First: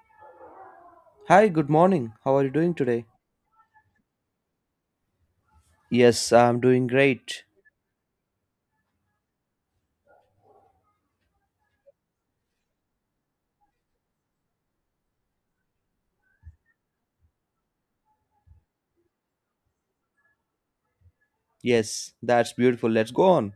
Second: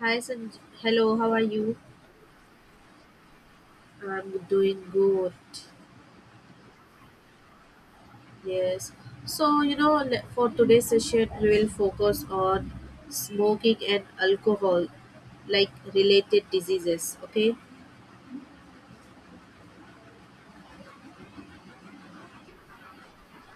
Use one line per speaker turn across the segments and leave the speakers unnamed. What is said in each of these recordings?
Hi, hello, how are
Hi, good
you?
morning. How are you doing today?
I'm doing good.
Yes, I'm doing great.
Yes. So, for today's session, we will focus on smoking and alcohol, like related diseases. Okay.
Yes, that's beautiful. Let's go on.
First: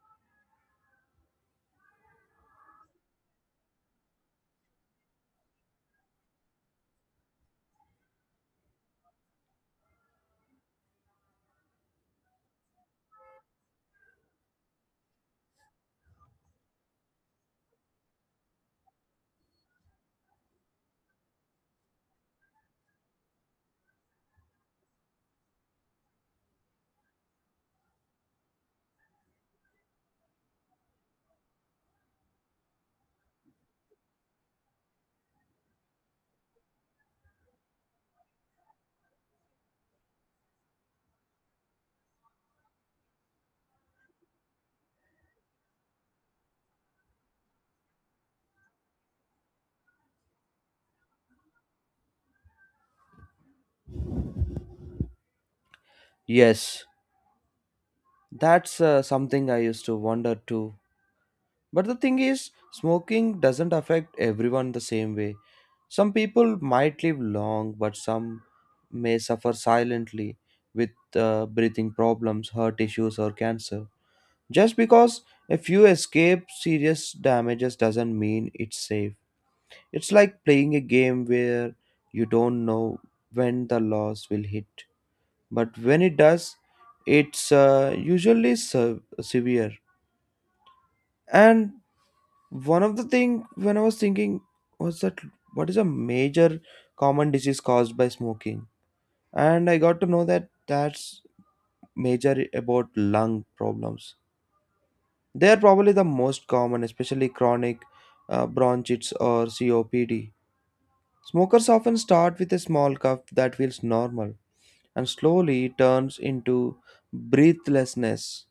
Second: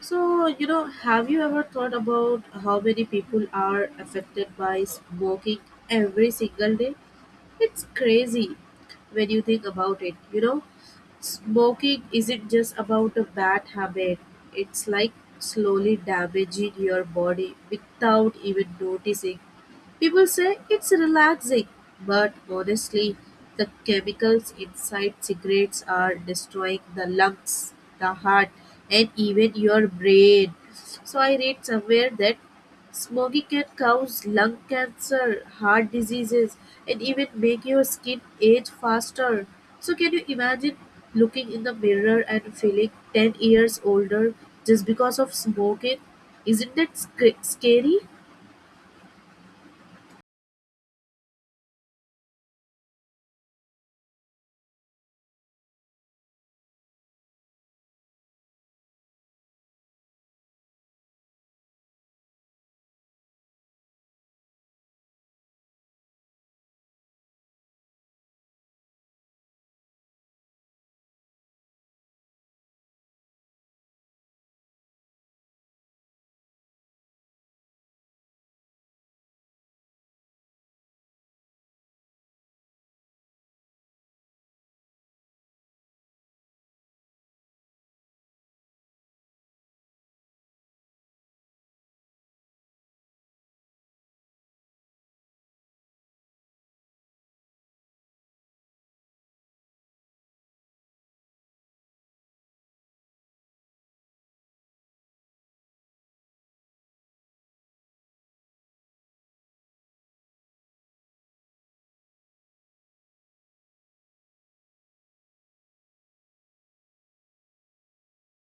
So, have you ever thought about how many people are affected by smoking every single day? It's crazy when you think about it. Smoking isn't just about a bad habit, it's like slowly damaging your body without even noticing. People say it's relaxing, but honestly, the chemicals inside cigarettes are destroying the lungs, the heart, and even your brain. So, I read somewhere that smoking can cause lung cancer, heart diseases, and even make your skin age faster. So, can you imagine looking in the mirror and feeling 10 years older just because of smoking? Isn't that scary?
Yes, that's something I used to wonder too. But the thing is, smoking doesn't affect everyone the same way. Some people might live long, but some may suffer silently with breathing problems, heart issues, or cancer. Just because a few escape serious damages doesn't mean it's safe. It's like playing a game where you don't know when the loss will hit, but when it does, it's usually severe. And one of the thing when I was thinking was that what is a major common disease caused by smoking, and I got to know that that's major about lung problems. They are probably the most common, especially chronic bronchitis or COPD. Smokers often start with a small cough that feels normal and slowly turns into breathlessness.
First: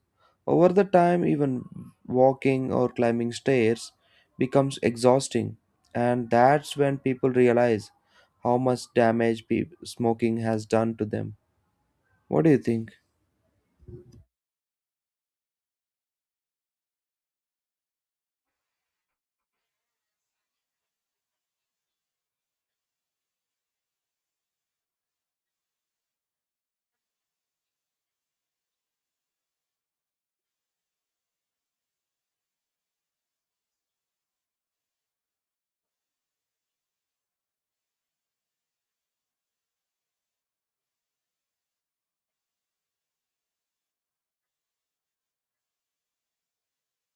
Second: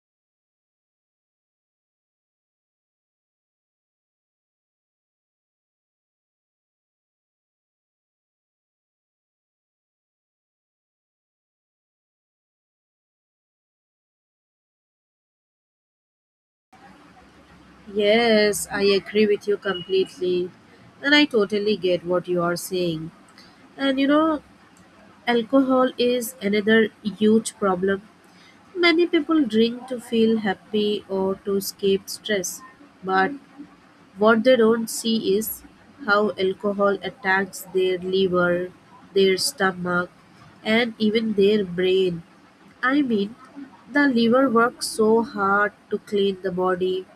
Over the time, even walking or climbing stairs becomes exhausting, and that's when people realize how much damage smoking has done to them. What do you think?
Yes, I agree with you completely. And I totally get what you are saying. And alcohol is another huge problem. Many people drink to feel happy or to escape stress. But what they don't see is how alcohol attacks their liver, their stomach, and even their brain. I mean, the liver works so hard to clean the body,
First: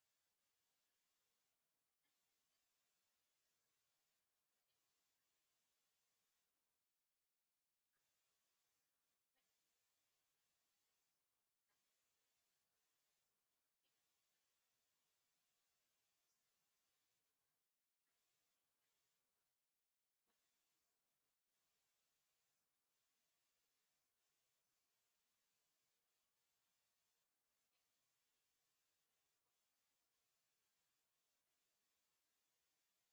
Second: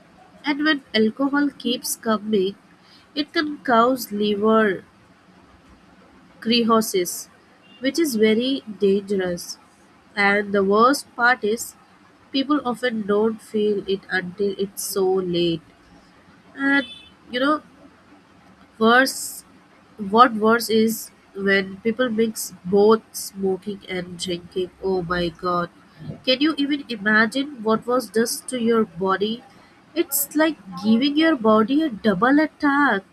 and when alcohol keeps coming, it can cause liver cirrhosis, which is very dangerous. And the worst part is, people often don't feel it until it's so late. And you know, Worse, what worse is when people mix both smoking and drinking. Oh my god. Can you even imagine what was does to your body? It's like giving your body a double attack.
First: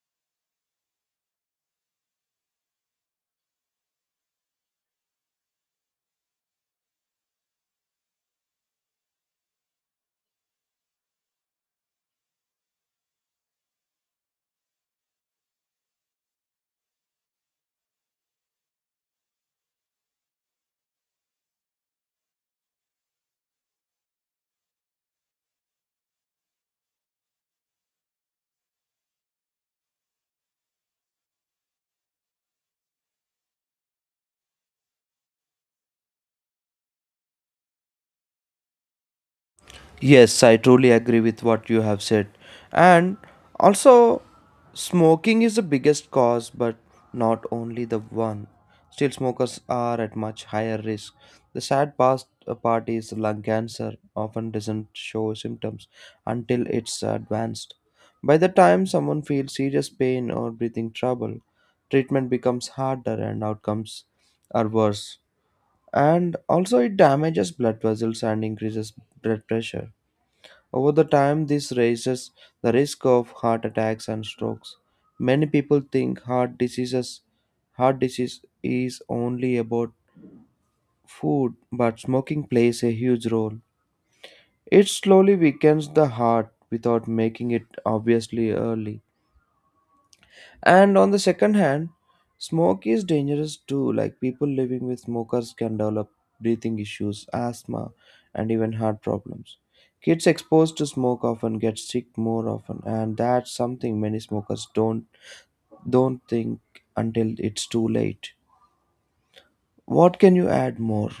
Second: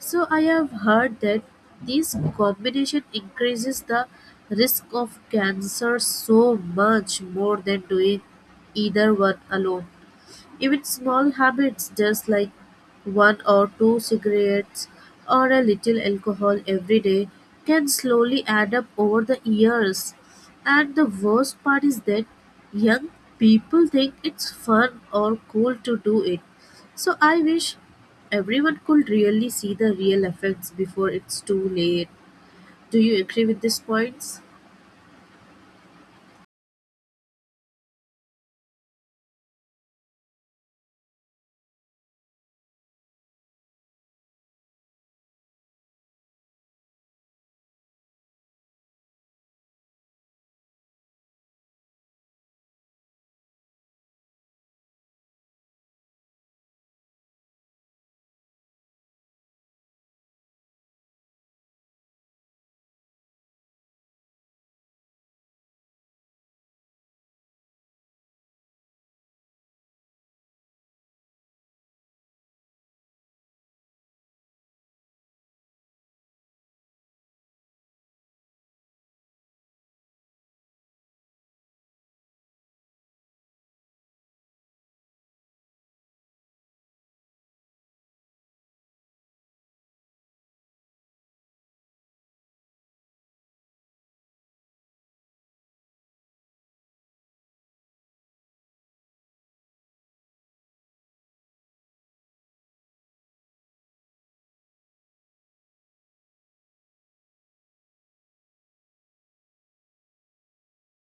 So I have heard that this combination increases the risk of cancer so much more than doing either one alone. Even small habits just like one or two cigarettes or a little alcohol every day can slowly add up over the years. And the worst part is that young people think it's fun or cool to do it. So I wish everyone could really see the real effects before it's too late. Do you agree with these points?
Yes, I truly agree with what you have said. And also, smoking is the biggest cause, but not only the one. Still, smokers are at much higher risk. The sad past part is lung cancer often doesn't show symptoms until it's advanced. By the time someone feels serious pain or breathing trouble, treatment becomes harder and outcomes are worse. And also, it damages blood vessels and increases blood pressure over the time, this raises the risk of heart attacks and strokes. Many people think heart disease is only about food, but smoking plays a huge role. It slowly weakens the heart without making it obviously early. And on the second hand, smoke is dangerous too. Like people living with smokers can develop breathing issues, asthma, and even heart problems. Kids exposed to smoke often get sick more often, and that's something many smokers don't think until it's too late. What can you add more?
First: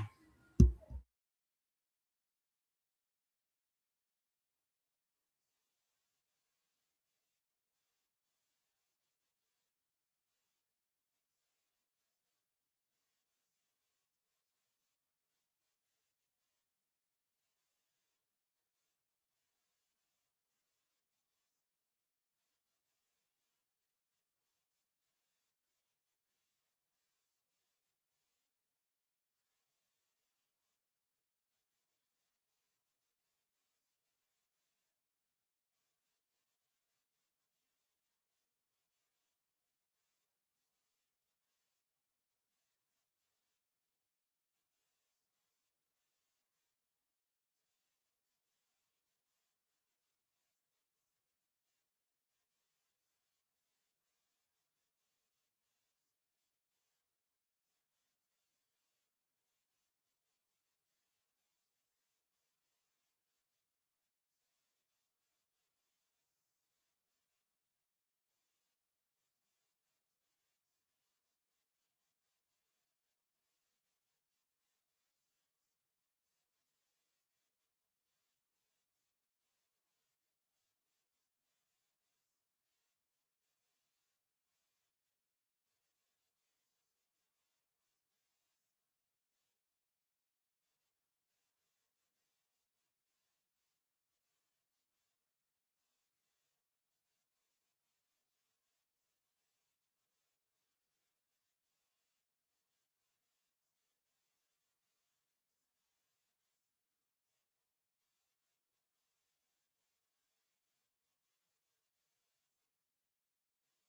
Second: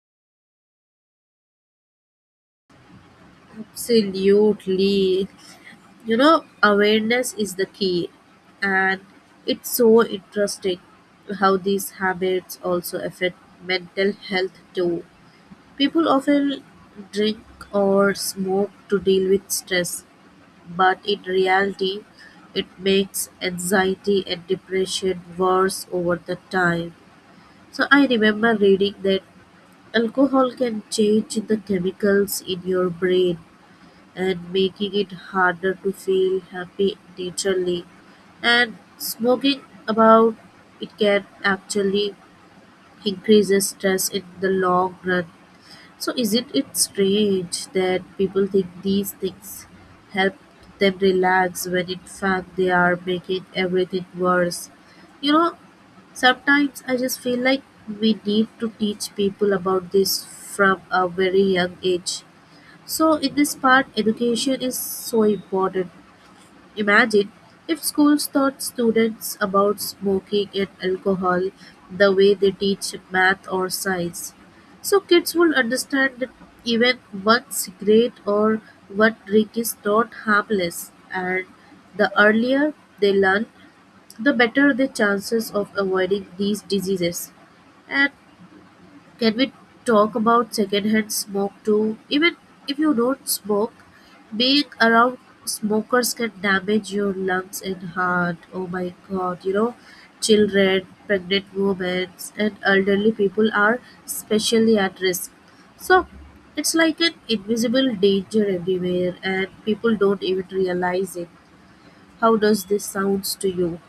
Absolutely. Awareness is the key, and it's so interesting how these habits also affect mental health too. People often drink or smoke to deal with stress, but in reality, it makes anxiety and depression worse over the time. So I remember reading that alcohol can change the chemicals in your brain and making it harder to feel happy naturally. And smoking about it can actually increases stress in the long run. So isn't it strange that people think these things help them relax when in fact they are making everything worse? You know, Sometimes I just feel like we need to teach people about this from a very young age, so in this part, education is so important. Imagine if schools taught students about smoking and alcohol the way they teach math or science. So, kids will understand that even one cigarette or one drink is not harmless, and the earlier they learn, the better the chances of avoiding these diseases. And can we talk about secondhand smoke too? Even if you don't smoke, being around smokers can damage your lungs and heart. Oh my god, children, pregnant women, and elderly people are especially at risk. So it's like an invisible danger everywhere, and people don't even realize it. How does this sounds to you?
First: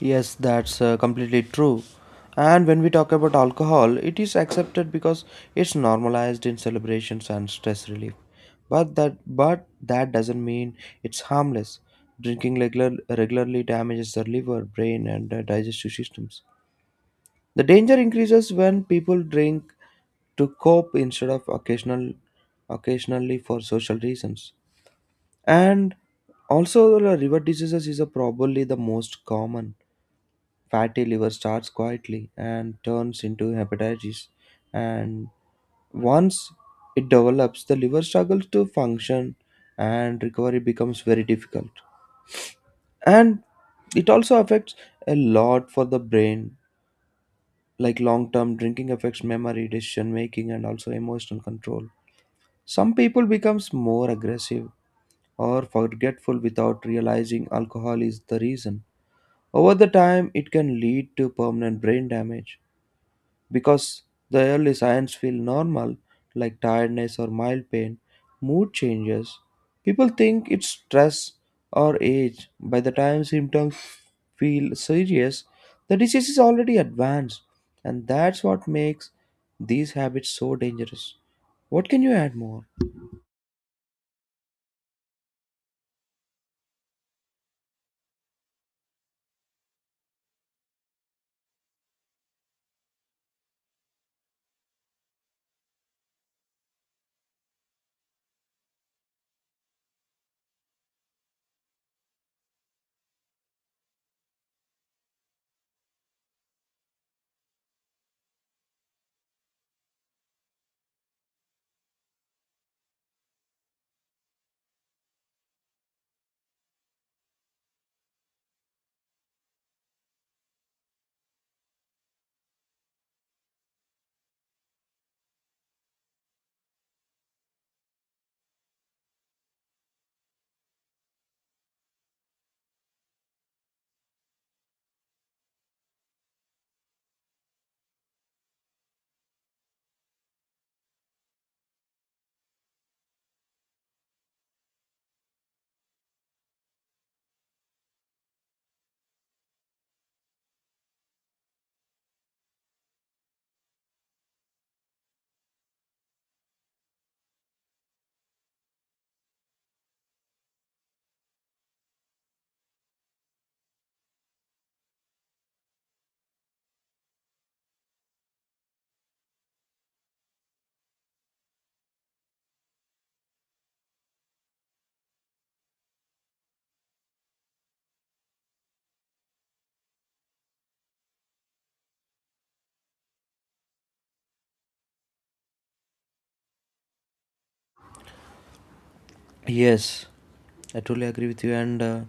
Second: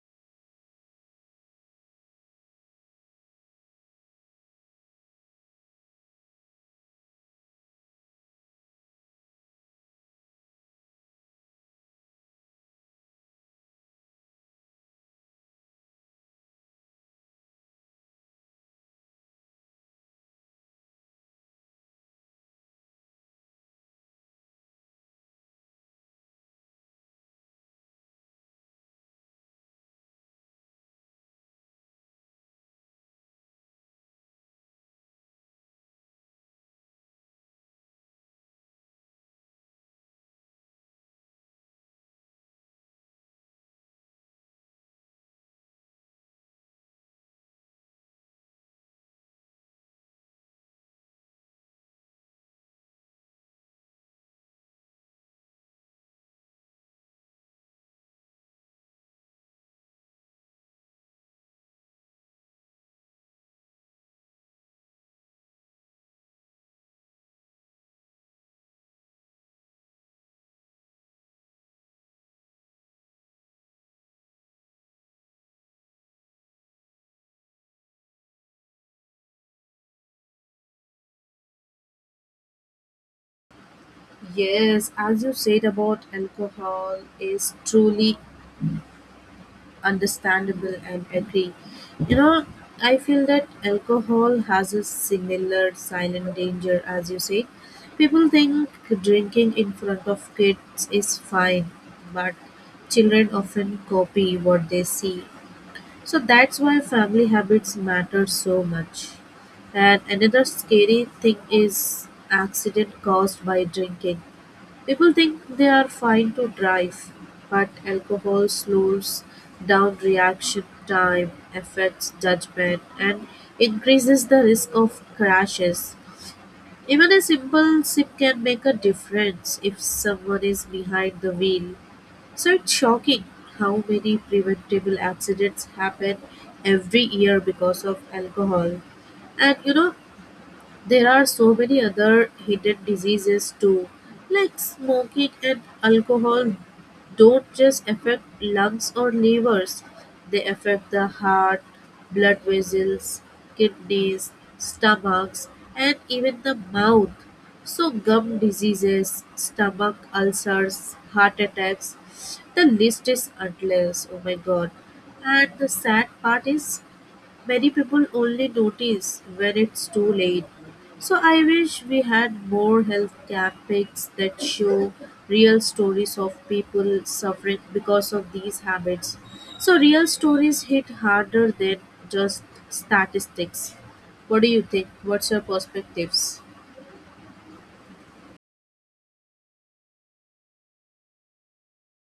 Yes, that's completely true. And when we talk about alcohol, it is accepted because it's normalized in celebrations and stress relief. But that doesn't mean it's harmless. Regularly damages the liver, brain, and digestive systems. The danger increases when people drink to cope instead of occasionally for social reasons. And also, the liver diseases is probably the most common fatty liver starts quietly and turns into hepatitis. And once it develops, the liver struggles to function and recovery becomes very difficult. And it also affects a lot for the brain, like long term drinking affects memory, decision making, and also emotional control. Some people becomes more aggressive or forgetful without realizing alcohol is the reason. Over the time, it can lead to permanent brain damage because the early signs feel normal, like tiredness or mild pain, mood changes. People think it's stress or age. By the time symptoms feel serious, the disease is already advanced, and that's what makes these habits so dangerous. What can you add more?
Yes, as you said about alcohol is truly understandable and agree. You know, I feel that alcohol has a similar silent danger, as you say. People think drinking in front of kids is fine, but children often copy what they see. So that's why family habits matter so much. And another scary thing is accident caused by drinking. People think they are fine to drive, but alcohol slows down reaction time, affects judgment, and increases the risk of crashes. Even a simple sip can make a difference if someone is behind the wheel. So it's shocking how many preventable accidents happen every year because of alcohol. And there are so many other hidden diseases too, like smoking and alcohol don't just affect lungs or livers, they affect the heart, blood vessels, kidneys, stomachs, and even the mouth. So, gum diseases, stomach ulcers, heart attacks, the list is endless. Oh my god. And the sad part is, many people only notice when it's too late. So I wish we had more health campaigns that show real stories of people suffering because of these habits. So real stories hit harder than just statistics. What do you think? What's your perspectives?
Yes, I totally agree with you. And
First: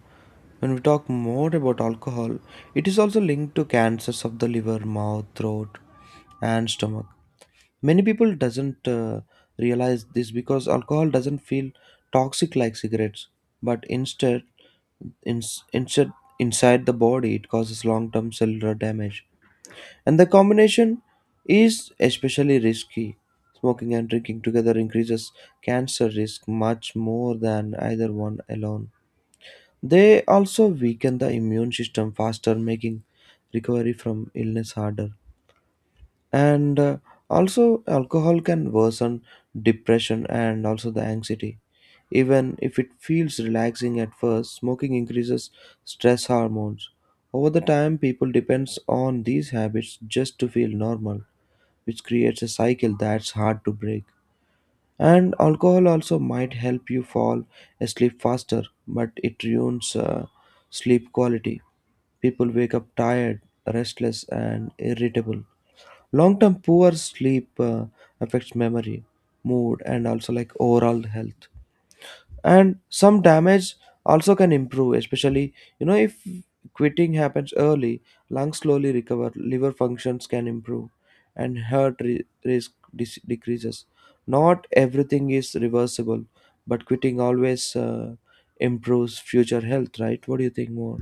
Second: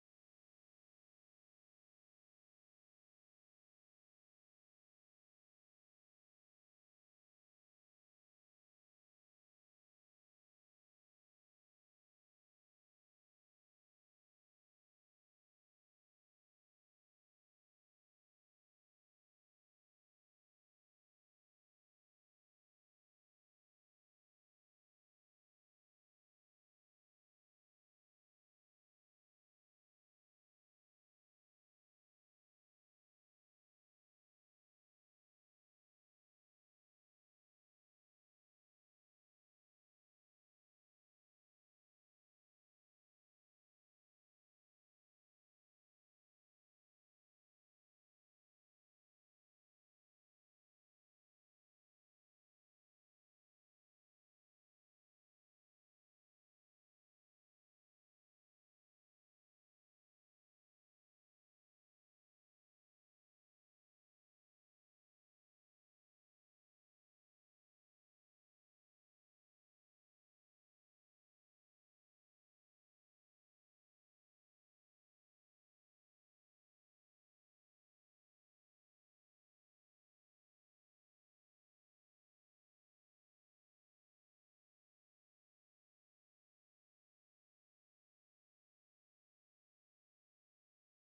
when we talk more about alcohol, it is also linked to cancers of the liver, mouth, throat, and stomach. Many people doesn't realize this because alcohol doesn't feel toxic like cigarettes, but instead, in, instead inside the body, it causes long-term cellular damage. And the combination is especially risky. Smoking and drinking together increases cancer risk much more than either one alone. They also weaken the immune system faster, making recovery from illness harder, and also alcohol can worsen depression and also the anxiety even if it feels relaxing at first. Smoking increases stress hormones over the time. People depends on these habits just to feel normal, which creates a cycle that's hard to break. And alcohol also might help you fall asleep faster, but it ruins sleep quality. People wake up tired, restless, and irritable. Long term poor sleep affects memory, mood, and also like overall health. And some damage also can improve, especially you know if quitting happens early, lungs slowly recover, liver functions can improve, and risk decreases. Not everything is reversible, but quitting always improves future health, right? What do you think more?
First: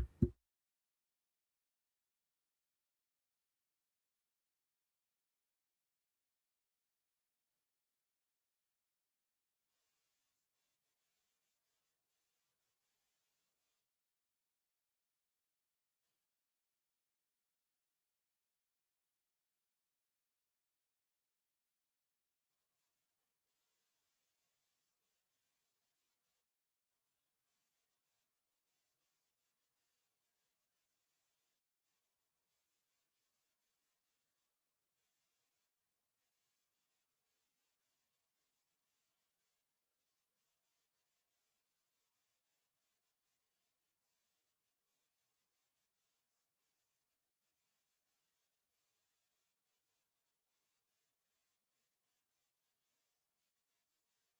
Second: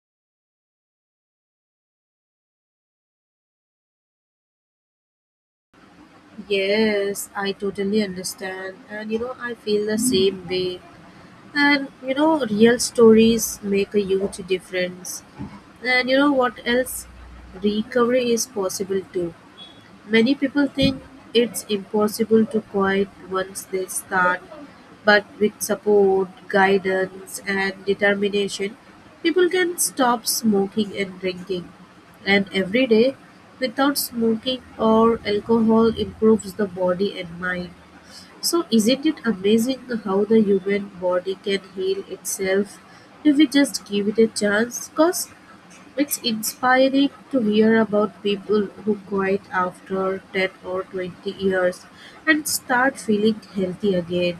Yes, I totally understand. And I feel the same way. And real stories make a huge difference. And you know what else? Recovery is possible too. Many people think it's impossible to quit once they start, but with support, guidance, and determination, people can stop smoking and drinking. And every day without smoking or alcohol improves the body and mind. So, isn't it amazing how the human body can heal itself if we just give it a chance? Because it's inspiring to hear about people who quit after 10 or 20 years and start feeling healthy again.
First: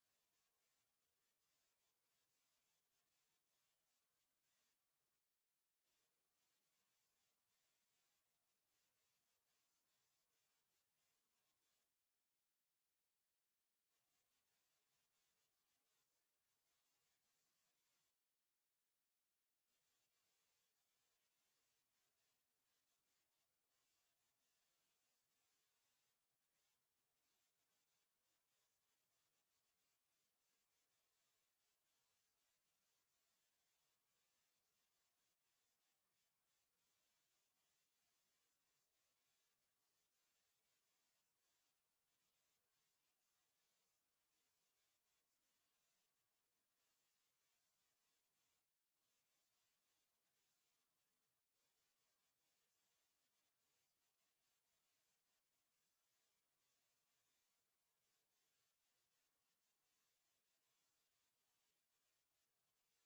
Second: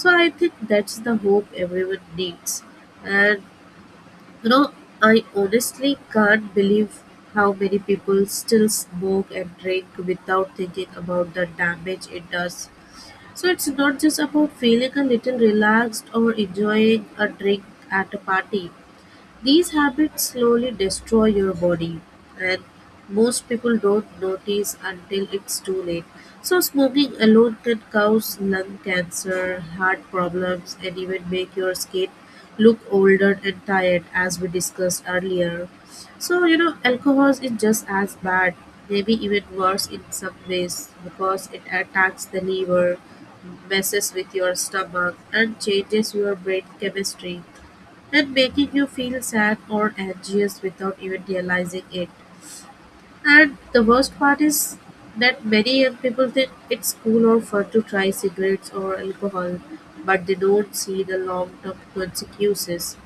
So I think that's the hope everyone needs. And you know, I honestly can't believe how many people still smoke and drink without thinking about the damage it does. So it's not just about feeling a little relaxed or enjoying a drink at a party. These habits slowly destroy your body, and most people don't notice until it's too late. So, smoking alone can cause lung cancer, heart problems, and even make your skin look older and tired, as we discussed earlier. So, alcohol is just as bad, maybe even worse in some ways, because it attacks the liver, messes with your stomach, and changes your brain chemistry at making you feel sad or anxious without even realizing it. And the worst part is that many young people think it's cool or fun to try cigarettes or alcohol, but they don't see the long term consequences,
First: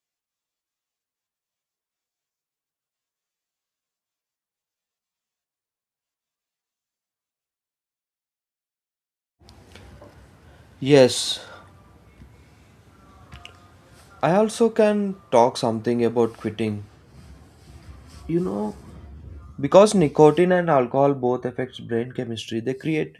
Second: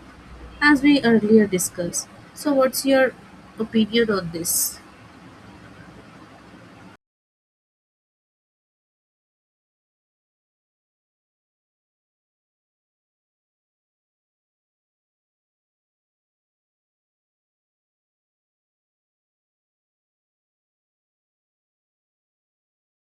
as we earlier discussed. So, what's your opinion on this?
Yes, I also can talk something about quitting. You know, because nicotine and alcohol both affects brain chemistry, they create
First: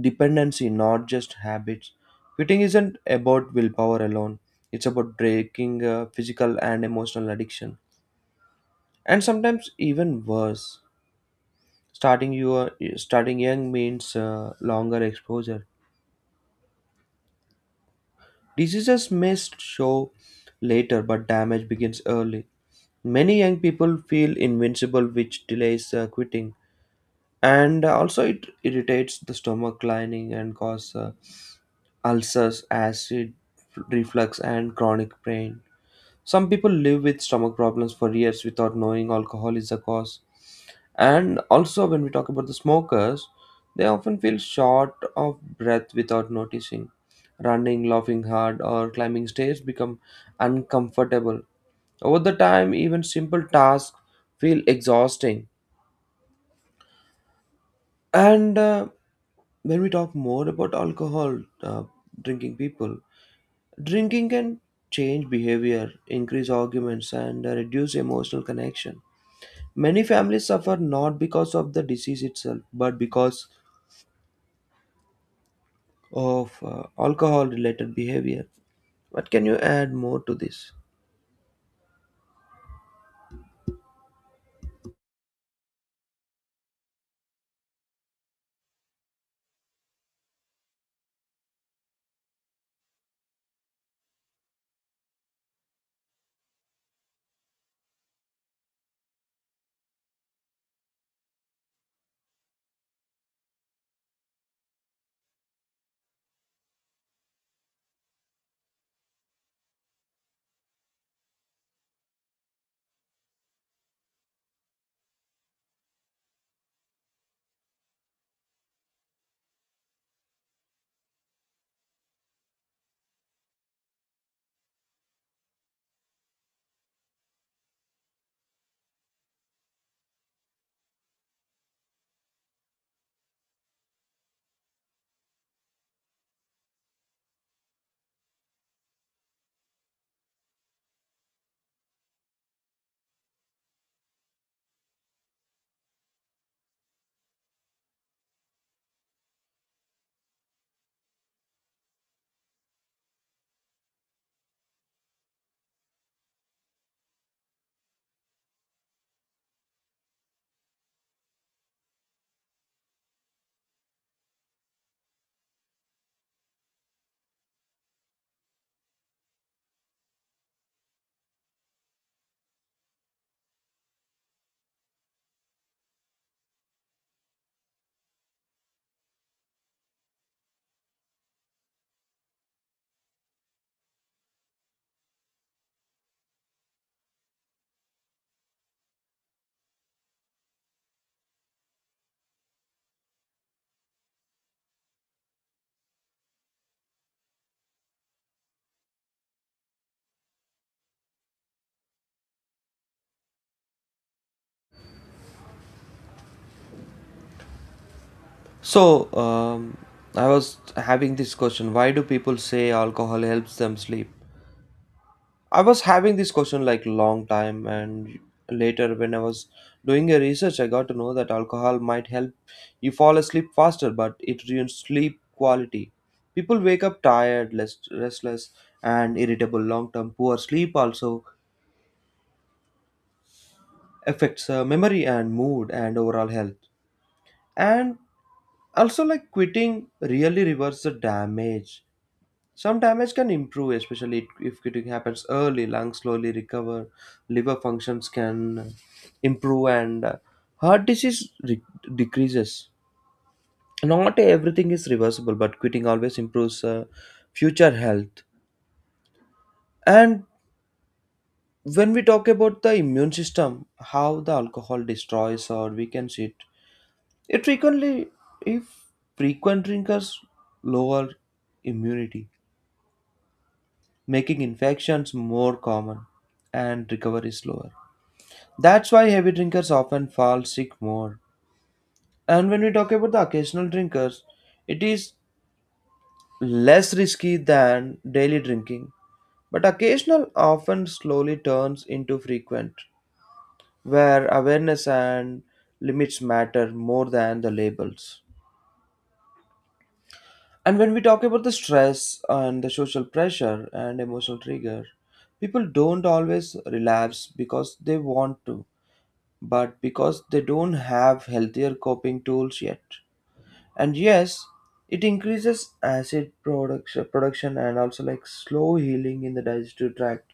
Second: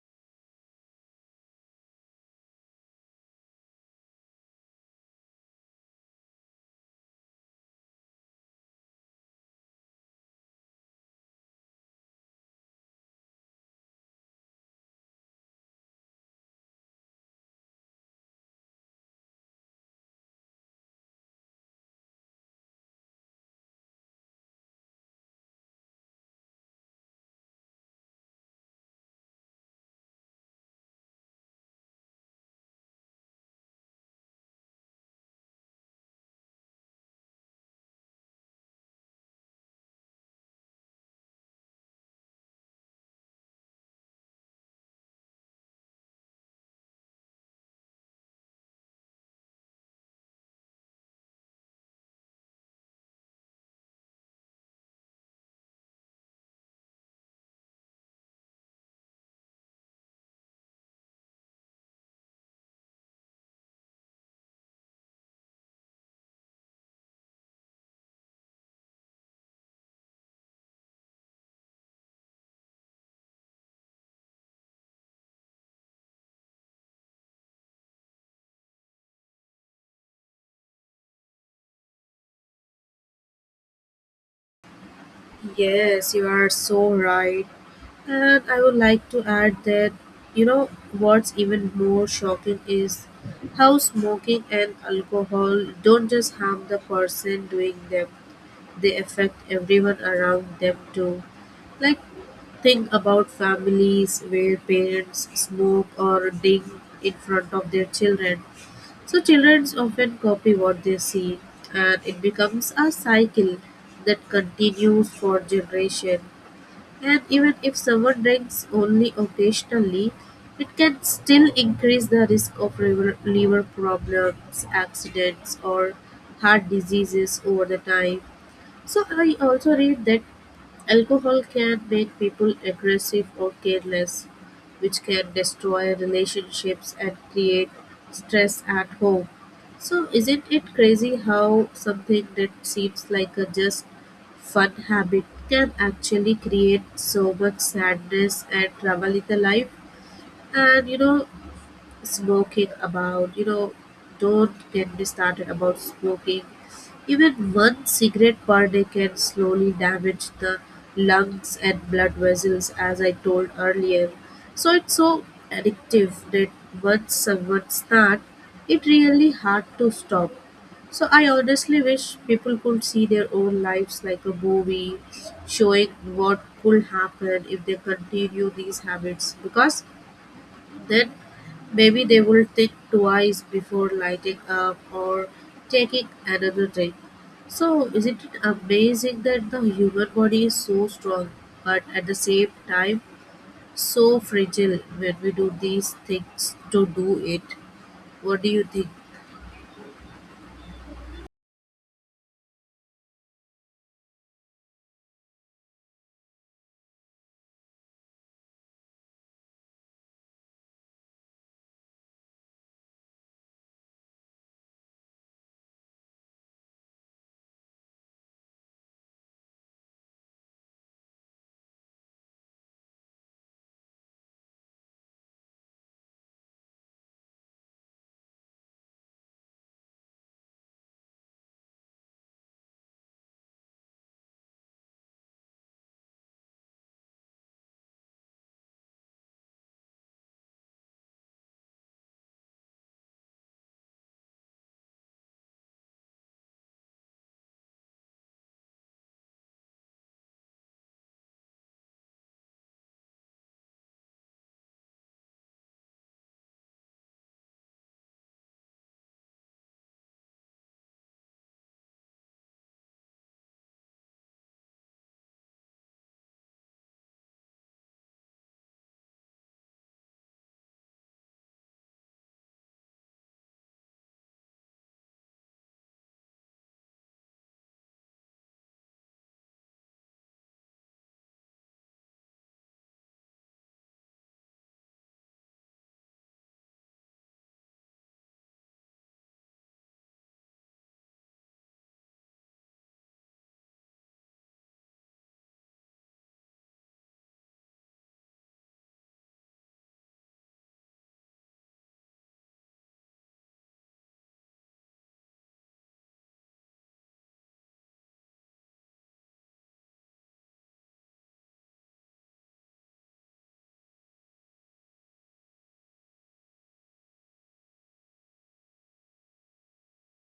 dependency, not just habits. Quitting isn't about willpower alone. It's about breaking physical and emotional addiction, and sometimes even worse. Starting your Starting young means longer exposure. Diseases may show later, but damage begins early. Many young people feel invincible, which delays quitting. And also it irritates the stomach lining and cause ulcers, acid reflux, and chronic pain. Some people live with stomach problems for years without knowing alcohol is the cause. And also when we talk about the smokers, they often feel short of breath without noticing. Running, laughing hard, or climbing stairs become uncomfortable over the time. Even simple tasks feel exhausting. And when we talk more about alcohol, drinking people, drinking can change behavior, increase arguments, and reduce emotional connection. Many families suffer not because of the disease itself, but because of alcohol related behavior. What can you add more to this?
Yes, you are so right. And I would like to add that, what's even more shocking is how smoking and alcohol don't just harm the person doing them, they affect everyone around them too. Like, think about families where parents smoke or drink in front of their children. So, children often copy what they see, and it becomes a cycle that continues for generations. And even if someone drinks only occasionally, it can still increase the risk of liver problems, accidents, or heart diseases over the time. So I also read that alcohol can make people aggressive or careless, which can destroy relationships and create stress at home. So isn't it crazy how something that seems like a just fun habit can actually create so much sadness and trouble in the life? And smoking about don't get me started about smoking. Even one cigarette per day can slowly damage the lungs and blood vessels as I told earlier. So it's so addictive that once someone starts, it really hard to stop. So I honestly wish people could see their own lives like a movie, showing what could happen if they continue these habits. Because then maybe they will think twice before lighting up or taking another drink. So, isn't it amazing that the human body is so strong, but at the same time so fragile when we do these things to do it? What do you think?
So, I was having this question, why do people say alcohol helps them sleep? I was having this question like long time, and later when I was doing a research, I got to know that alcohol might help you fall asleep faster but it ruins sleep quality. People wake up tired, less restless, and irritable long term. Poor sleep also affects memory and mood and overall health. And also like quitting really reverses the damage. Some damage can improve, especially if it happens early. Lungs slowly recover, liver functions can improve, and heart disease decreases. Not everything is reversible, but quitting always improves future health. And when we talk about the immune system, how the alcohol destroys or weakens it, it frequently, if frequent drinkers lower immunity, making infections more common and recovery slower. That's why heavy drinkers often fall sick more. And when we talk about the occasional drinkers, it is less risky than daily drinking. But occasional often slowly turns into frequent, where awareness and limits matter more than the labels. And when we talk about the stress and the social pressure and emotional trigger, people don't always relapse because they want to, but because they don't have healthier coping tools yet. And yes, it increases acid production and also like slow healing in the digestive tract.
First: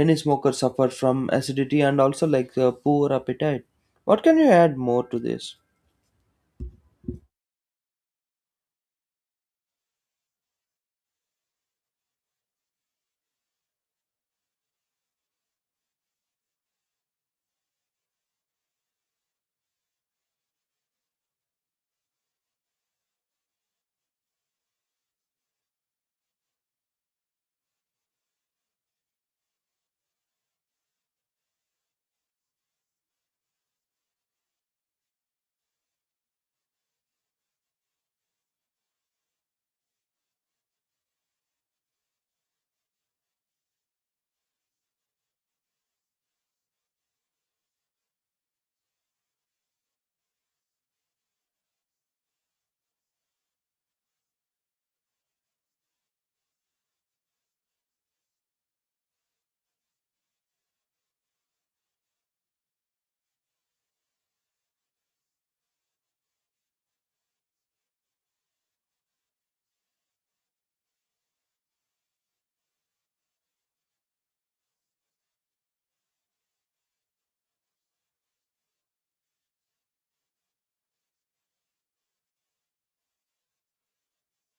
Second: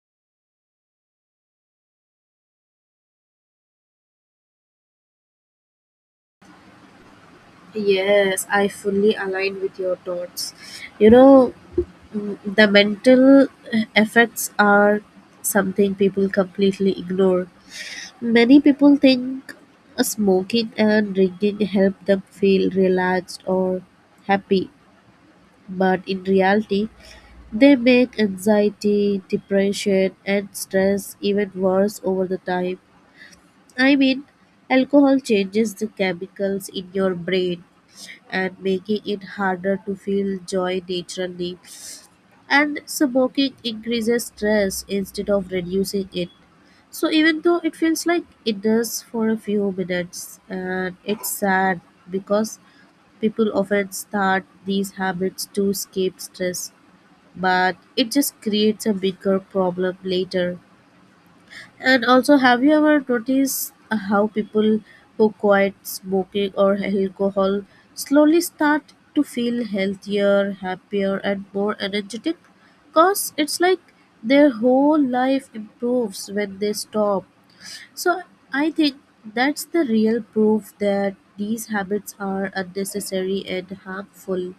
Many smokers suffer from acidity and also like poor appetite. What can you add more to this?
Yes, I fully align with your thoughts. You know, the mental effects are something people completely ignore. Many people think smoking and drinking help them feel relaxed or happy, but in reality, they make anxiety, depression, and stress even worse over the time. I mean, alcohol changes the chemicals in your brain and making it harder to feel joy naturally, and smoking increases stress instead of reducing it. So even though it feels like it does for a few minutes, and it's sad because people often start these habits to escape stress, but it just creates a bigger problem later. And also, have you ever noticed how people who quit smoking or alcohol slowly start to feel healthier, happier, and more energetic? Because it's like their whole life improves when they stop. So, I think that's the real proof that these habits are unnecessary and harmful.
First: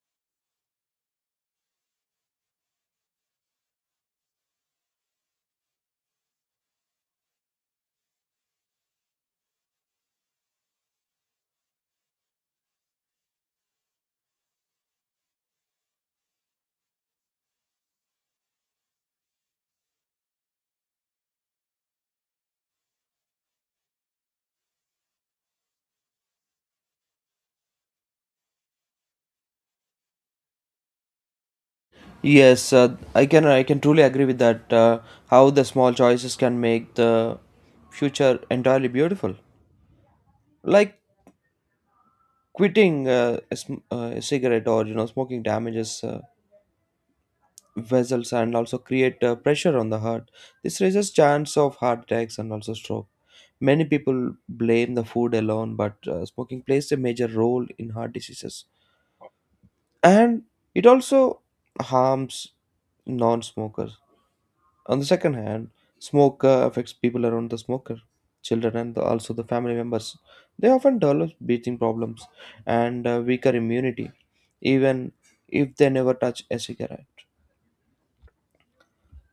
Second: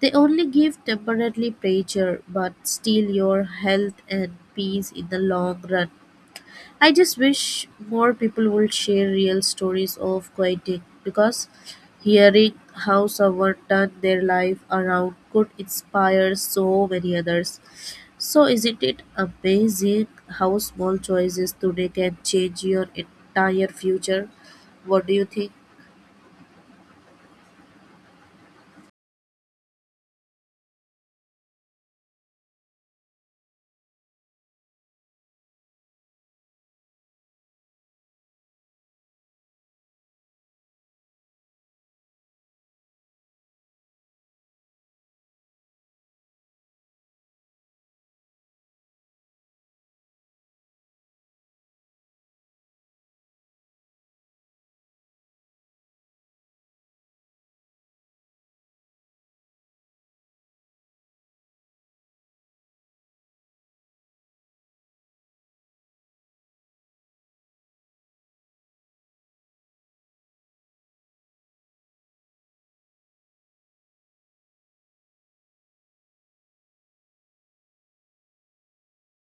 They only give temporary pleasure but steal your health and peace in the long run. I just wish more people would share real stories of quitting because hearing how someone turned their life around could inspire so many others. So, isn't it amazing how small choices today can change your entire future? What do you think?
Yes, I can truly agree with that, how the small choices can make the future entirely beautiful. Like quitting a cigarette or you know smoking damages vessels and also create pressure on the heart. This raises chance of heart attacks and also stroke. Many people blame the food alone, but smoking plays a major role in heart diseases. And it also harms non-smokers. On the second hand, smoke affects people around the smoker, children and the, also the family members. They often develop breathing problems and weaker immunity, even if they never touch a cigarette.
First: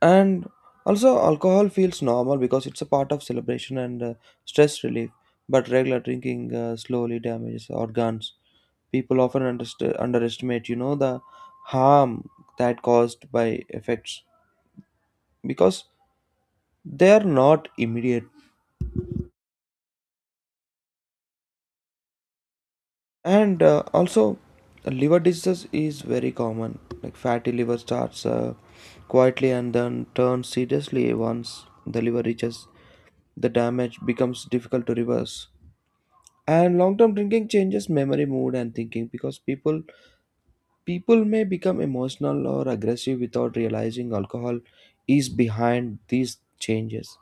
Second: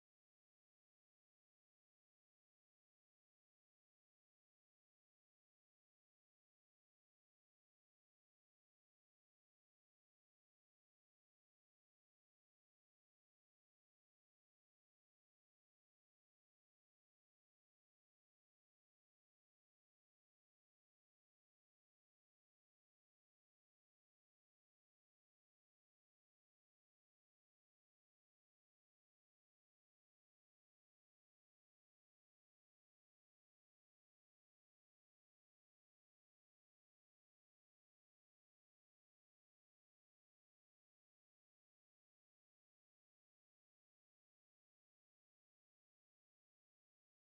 And also alcohol feels normal because it's a part of celebration and stress relief, but regular drinking slowly damages organs. People often underestimate you know the harm that caused by effects because they are not immediate. And also liver diseases is very common, like fatty liver starts quietly and then turns seriously. Once the liver reaches, the damage becomes difficult to reverse. And long term drinking changes memory, mood, and thinking, because people may become emotional or aggressive without realizing alcohol is behind these changes.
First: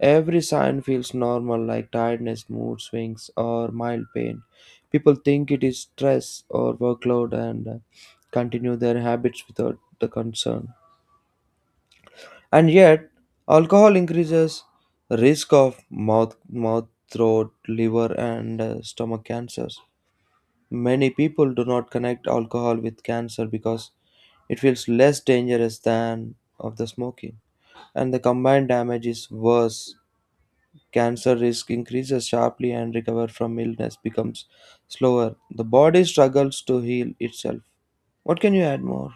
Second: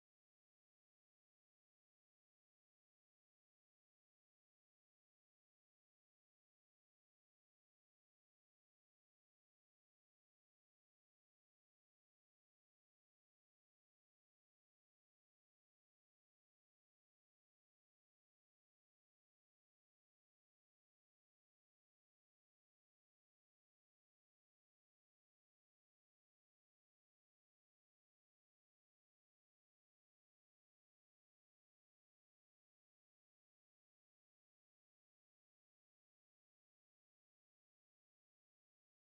Every sign feels normal like tiredness, mood swings, or mild pain. People think it is stress or workload and continue their habits without the concern. And yet alcohol increases risk of mouth, throat, liver, and stomach cancers. Many people do not connect alcohol with cancer because it feels less dangerous than of the smoking, and the combined damage is worse. Cancer risk increases sharply and recovery from illness becomes slower. The body struggles to heal itself. What can you add more?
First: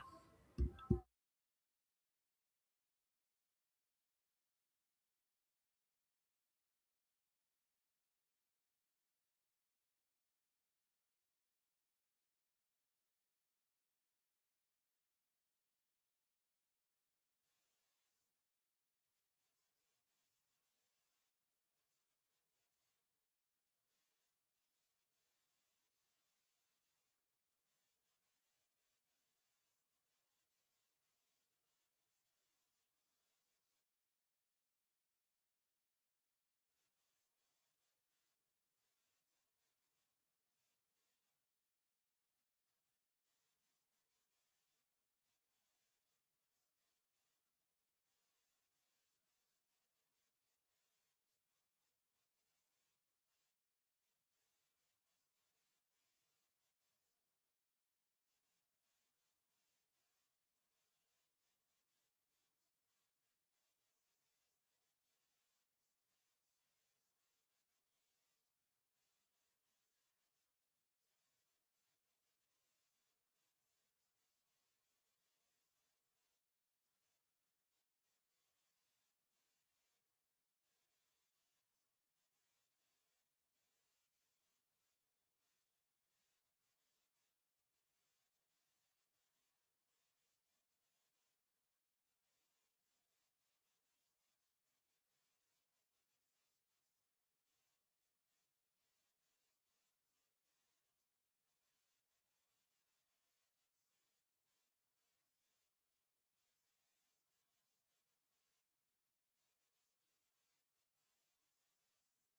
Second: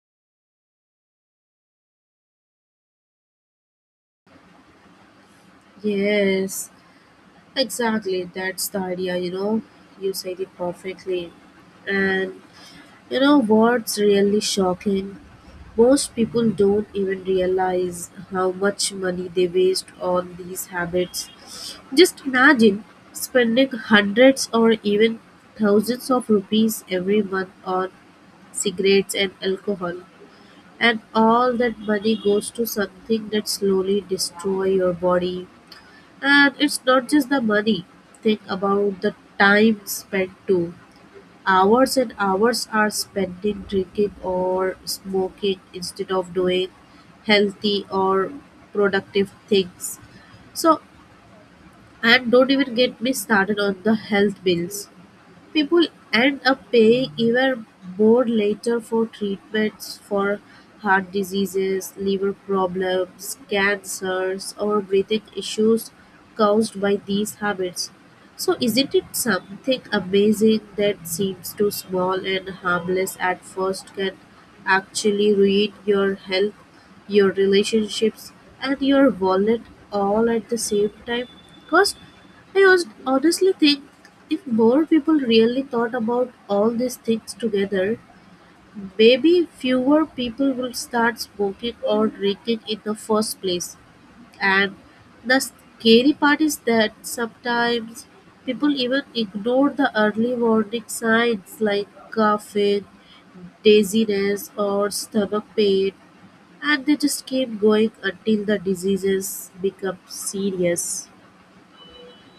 Yes, exactly. That's the idea, you know. You said it perfectly. And you know what's really shocking? Most people don't even realize how much money they waste on these habits. Just imagine spending hundreds or even thousands of rupees every month on cigarettes and alcohol. And all that money goes to something that slowly destroy your body. And it's not just the money. Think about the time spent too. Hours and hours are spent in drinking or smoking instead of doing healthy or productive things. So, and don't even get me started on the health bills. People end up paying even more later for treatments for heart diseases, liver problems, cancers, or breathing issues caused by these habits. So, isn't it something amazing that seems too small and harmless at first can actually ruin your health, your relationships, and your wallet all at the same time? Because I was honestly think if more people really thought about all these things together, maybe fewer people will start smoking or drinking in the first place. And the scary part is that sometimes people even ignore the early warning signs like coughing, dizziness, or stomach pain, and they just keep going until the diseases become serious.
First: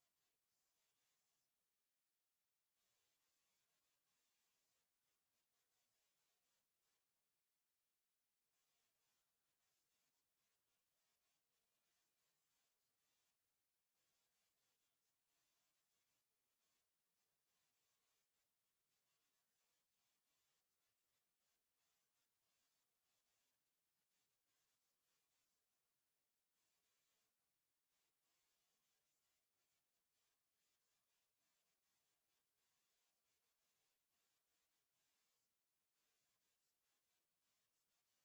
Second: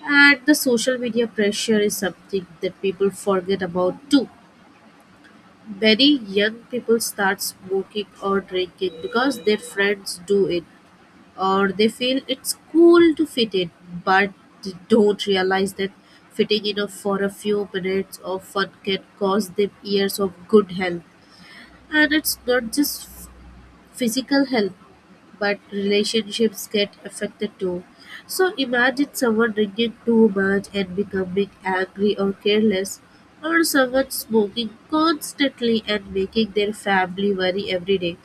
And the social media pressure is something that people forget about too. Many young people start smoking or drinking because their friends do it or they feel it's cool to fit in, but they don't realize that fitting in for a few minutes of fun can cost them years of good health. And it's not just physical health, but relationships get affected too. So imagine someone drinking too much and becoming angry or careless, or someone smoking constantly and making their family worry every day.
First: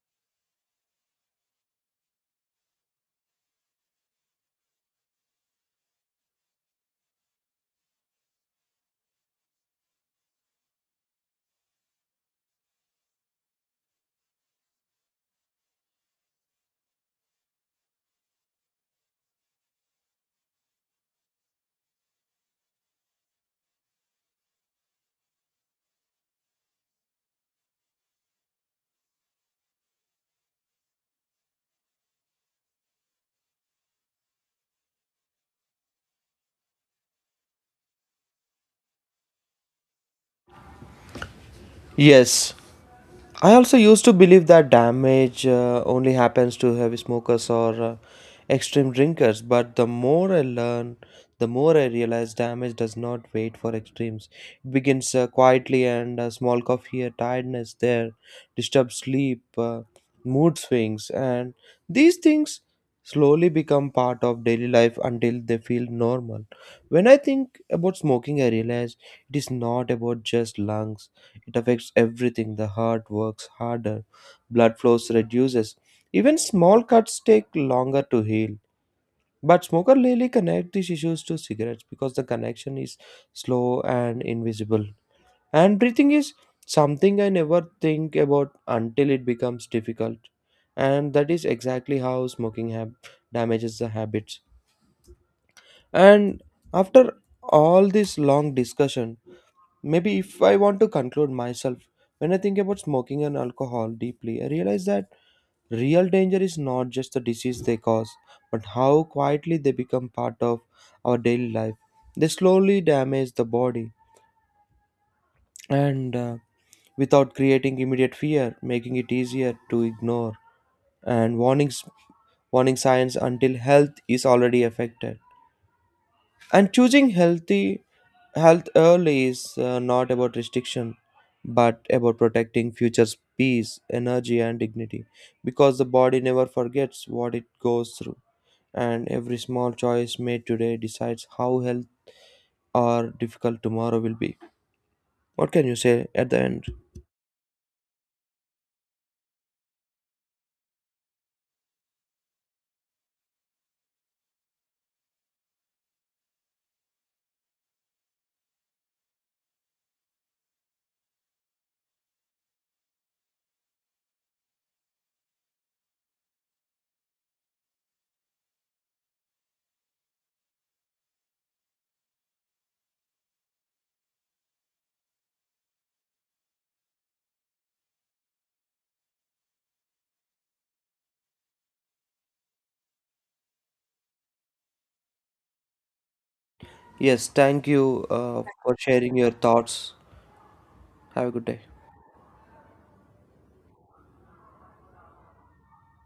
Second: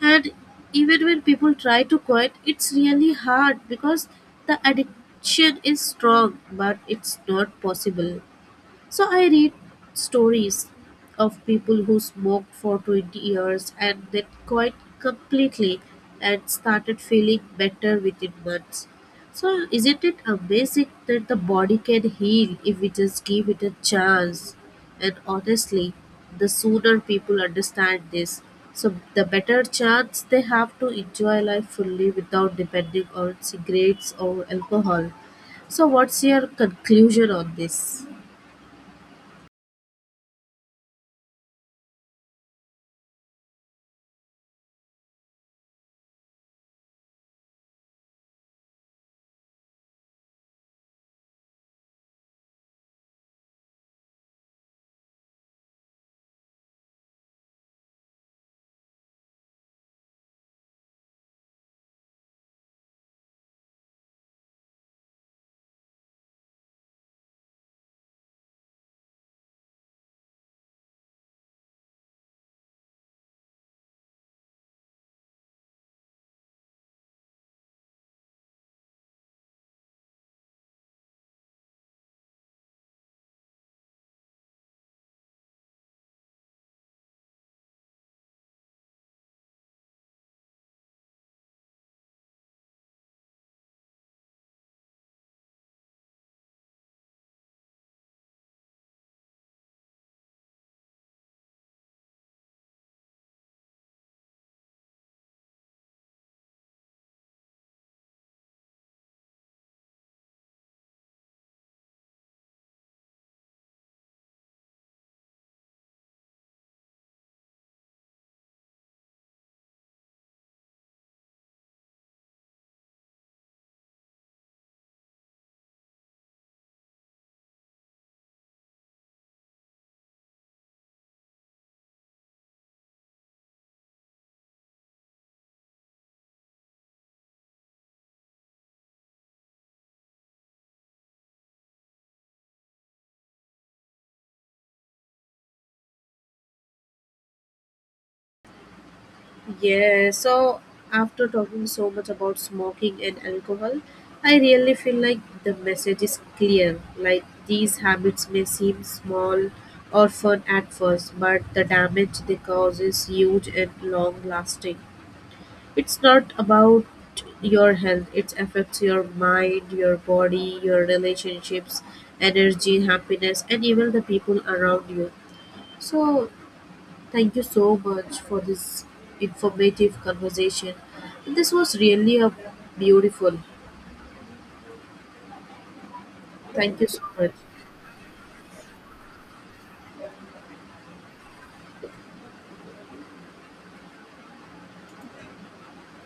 And even when people try to quit, it's really hard because the addiction is strong, but it's not possible. So I read stories of people who smoked for 20 years and then quit completely and started feeling better within months. So isn't it amazing that the body can heal if we just give it a chance? And honestly, the sooner people understand this, so the better chance they have to enjoy life fully without depending on cigarettes or alcohol. So what's your conclusion on this?
Yes, I also used to believe that damage only happens to heavy smokers or extreme drinkers, but the more I learn, the more I realize damage does not wait for extremes. It begins quietly and small cough here, tiredness there, disturbed sleep, mood swings, and these things slowly become part of daily life until they feel normal. When I think about smoking, I realize it is not about just lungs, it affects everything. The heart works harder, blood flows reduces. Even small cuts take longer to heal. But smoker really connect these issues to cigarettes because the connection is slow and invisible. And breathing is something I never think about until it becomes difficult. And that is exactly how damages the habits. And after all this long discussion, maybe if I want to conclude myself, when I think about smoking and alcohol deeply, I realize that real danger is not just the disease they cause, but how quietly they become part of our daily life. They slowly damage the body and without creating immediate fear, making it easier to ignore and warning signs until health is already affected. And choosing healthy Health early is not about restriction, but about protecting future's peace, energy, and dignity. Because the body never forgets what it goes through, and every small choice made today decides how health or difficult tomorrow will be. What can you say at the end?
Yeah, so after talking so much about smoking and alcohol, I really feel like the message is clear. Like these habits may seem small or fun at first, but the damage they cause is huge and long lasting. It's not about your health, it affects your mind, your body, your relationships, energy, happiness, and even the people around you. So thank you so much for this informative conversation. This was really a beautiful. Thank you so
Yes,
much.
thank you for sharing your thoughts. Have a good day.